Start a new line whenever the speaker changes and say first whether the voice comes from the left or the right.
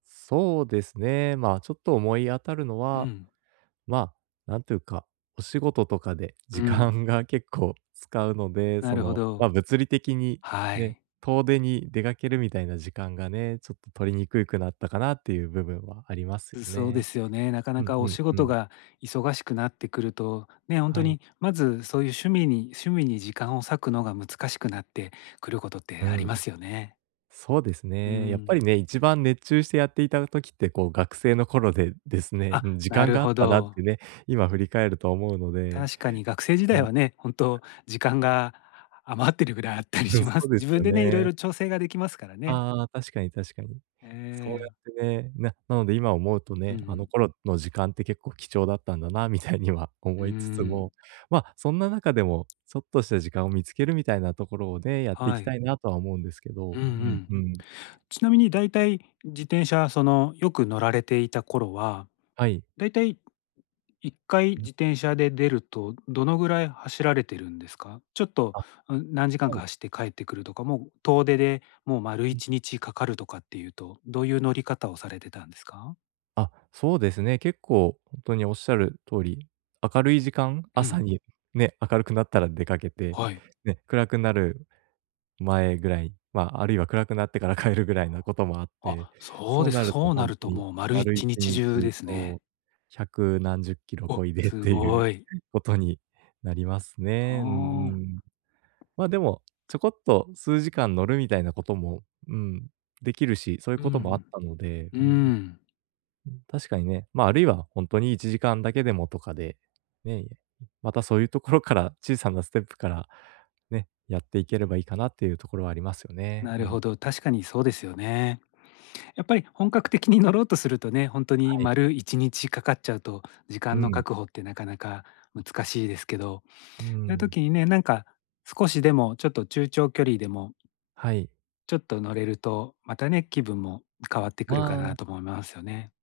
right: そうですね、まあちょっと思い当たるの
left: う
right: は、
left: ん。
right: ま、なんていうか、お仕事とかで
left: う
right: 時
left: ん。
right: 間が結構使うので、
left: な
right: そ
left: るほ
right: の、
left: ど。
right: ま、物理的に、
left: は
right: ね、
left: い。
right: 遠出に出かけるみたいな時間がね、ちょっと取りにくくなったかなっていう部分はありますよ
left: う、そうで
right: ね。
left: すよね。なかな
right: うん
left: かお
right: うん
left: 仕
right: う
left: 事
right: ん。
left: が忙しくなってくると、ね、ほんと
right: はい。
left: にまずそういう趣味に趣味に時間を割くのが難しくなってくる事っ
right: う
left: てありま
right: ん。
left: すよね。
right: そうです
left: う
right: ね、やっぱり
left: ん。
right: ね、一番熱中してやっていた時って、こう、学生の頃でですね、
left: あ、
right: うん。時
left: な
right: 間
left: る
right: があっ
left: ほ
right: たなっ
left: ど。
right: てね、今振り返ると思うので。
left: 確かに学生時
right: う
left: 代
right: ん。
left: はね、本当、時間
right: [unintelligible]
left: が余ってるぐらいあったり
right: [unintelligible] す、
left: しま
right: そう
left: す。
right: で
left: 自
right: すよ
left: 分でね、色
right: ね。
left: 々調整ができますからね。
right: ああ、確かに確かに。
left: え
right: そうや
left: え。
right: ってね、ななので今思うと
left: うん
right: ね、
left: う
right: あの
left: ん。
right: 頃の時間って結構貴重だったんだなみたいには
left: う
right: 思
left: ー
right: いつつも、
left: ん。
right: まあそんな中でも、ちょっとした時間を見つけるみたいなところをね、やってい
left: は
right: きた
left: い。
right: いなとは思うんですけど、
left: うんう
right: うん
left: ん。
right: うん。
left: ちなみに大体自転車、そのよく乗られていた頃は、
right: はい。
left: 大体1回
right: うん。
left: 自転車で出るとどのぐらい走られているんですか？ちょっと、
right: あ。
left: うん、何時間
right: は
left: か
right: い。
left: 走って帰ってくるとか、もう遠出でもう丸い
right: うん。
left: ちにちかかるとかっていうと、どういう乗り方をされてたんですか？
right: あ、そうですね、結構ほんとにおっしゃる通り、明るい時間、
left: う
right: 朝
left: ん。
right: にね、明るくなったら出かけて、
left: はい。
right: ね、暗くなる前ぐらい、まあ、あるいは暗くなってから帰るぐらいなこともあって、
left: あ、そう
right: そう
left: で
right: な
left: す。
right: ると
left: そう
right: ほ
left: な
right: ん
left: る
right: と
left: と
right: に
left: もう丸い
right: 丸い
left: ち
right: ち
left: にち
right: に
left: 中で
right: ち
left: す
right: そ
left: ね。
right: う、100何十キロ
left: お、
right: こいでっ
left: す
right: ていう
left: ごい。
right: ことになります
left: あ
right: ね、うんう
left: あ。
right: ん。まあ、でもちょこっと数時間乗るみたいなことも、うん、できるし、そういう
left: う
right: こともあっ
left: ん
right: たので、
left: うん。う
right: うんうん。
left: ん。
right: うん、確かにね。まあ、あるいはほんとに1時間だけでもとかで、ね、またそういうところから、小さなステップから、ね、やっていければいいかなっていうところはありますよね、
left: な
right: う
left: る
right: ん。
left: ほど、確かにそうですよね。やっぱり本格的に乗ろうとするとね、ほんとに
right: はい。
left: 丸1日かかっちゃうと、時
right: う
left: 間の
right: ん。
left: 確保ってなかなか難しいですけど。そ
right: うー
left: ういう
right: ん。
left: 時にね、なんか少しでもちょっと中長距離でも
right: はい。
left: ちょっと乗れると、またね、気分も変わってく
right: あ
left: るかな
right: あ。
left: と思いますよね。